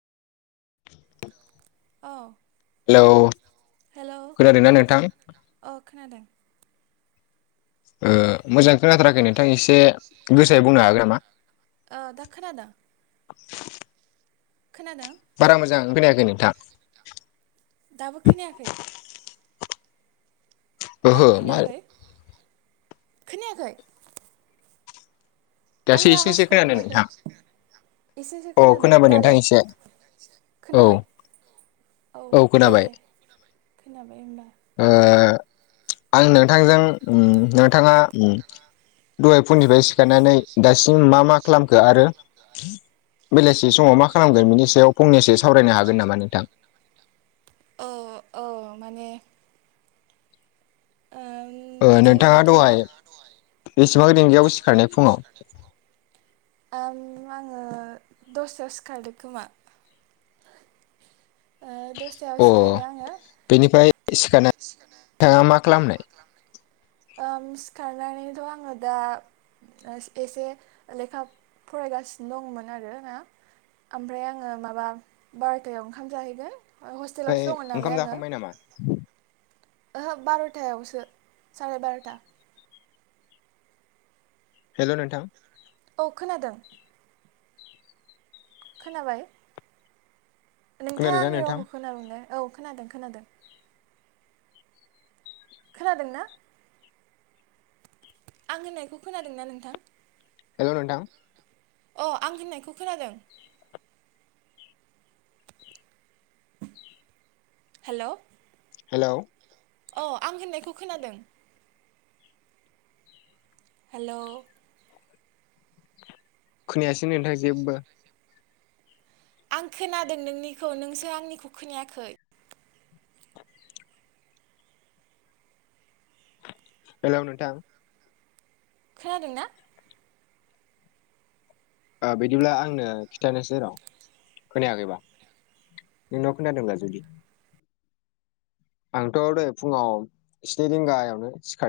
अ hello हेल' खोनादोंना नोंथां अ खोनादों मोजां खोनाथाराखै नोंथां एसे गोसायै बुंनो हागोन नामा दखोना दा खोनादों बारा मोजां फैनायाखै नोंथाङ दाबो खोनायाखै ओहो दाबो मा खोनायाखै खोनायाखै दासो आनि एसे आवाज एसे खोनादों ककनो नोंथां जादों एसेसो अ खोनादों खोनाबाय नोंथां दालाय एसे औ खोनाबाय औ दे खोनाबाय होनबा ओ आं नोंथांजों नोंथाङा दहाय फुनिफ्राय सिखारनानै दासिम मा मा सिम खालामखो मा मा आरो खालामखो आरो बेलासि समाव मा खालामगोन बिनि सायाव फंनैसो सावरायनो हागोन नामा नोंथां औ औ माने आओं नोंथाङा दहाय बेसेबां दििंगायाव सिखारनाय फुङाव आङो दसे्रायाव सिखारदों खोमा ओ द फुथायायाव अ सिखारदों आङो बेनिफ्राय सिखारनानै सिखार नोंथाङा खालामनाय मा खालामनो सिखारनानैथ' आङो दा एसे लेखा फरायगासिनो दंमोन आर ना ओमफ्राय आङो माबा बार'थायाव ओंखाम जाहैगोन हस्टेलावसो ओमफ्राय दङ ओंखाम नालाय आङो जाखांबाय [inaudible] ओहो बार'थायावसो साराय बार'था हेल' नोंथां औ खोनादों खोनाबाय नोंथाङा खोनादोंना आंनि नोंथां रावखौ खोनादोंल औ खोनादों खोनादों खोनादों ना आं होननायखौ खोनादों न नोंथां हेल्ल नथा अ आं दोननायखौ खोनादों हेल' हेल' अ आं होननायखौ खोनादों हेल' खोनायासै नोंथां जेबो आं खोनादों नोंनिखौ नोंसो आंनिखौ खोनायाखै हेलौ नोंथां खोनादों ना बिदिब्ला आंनो खिन्थानोसै र' खोनायाखैबा नोंनाव खोनथादोंबा जुदि आंथ' दहाय फुङाव स्नि रिंगायावनो सिखार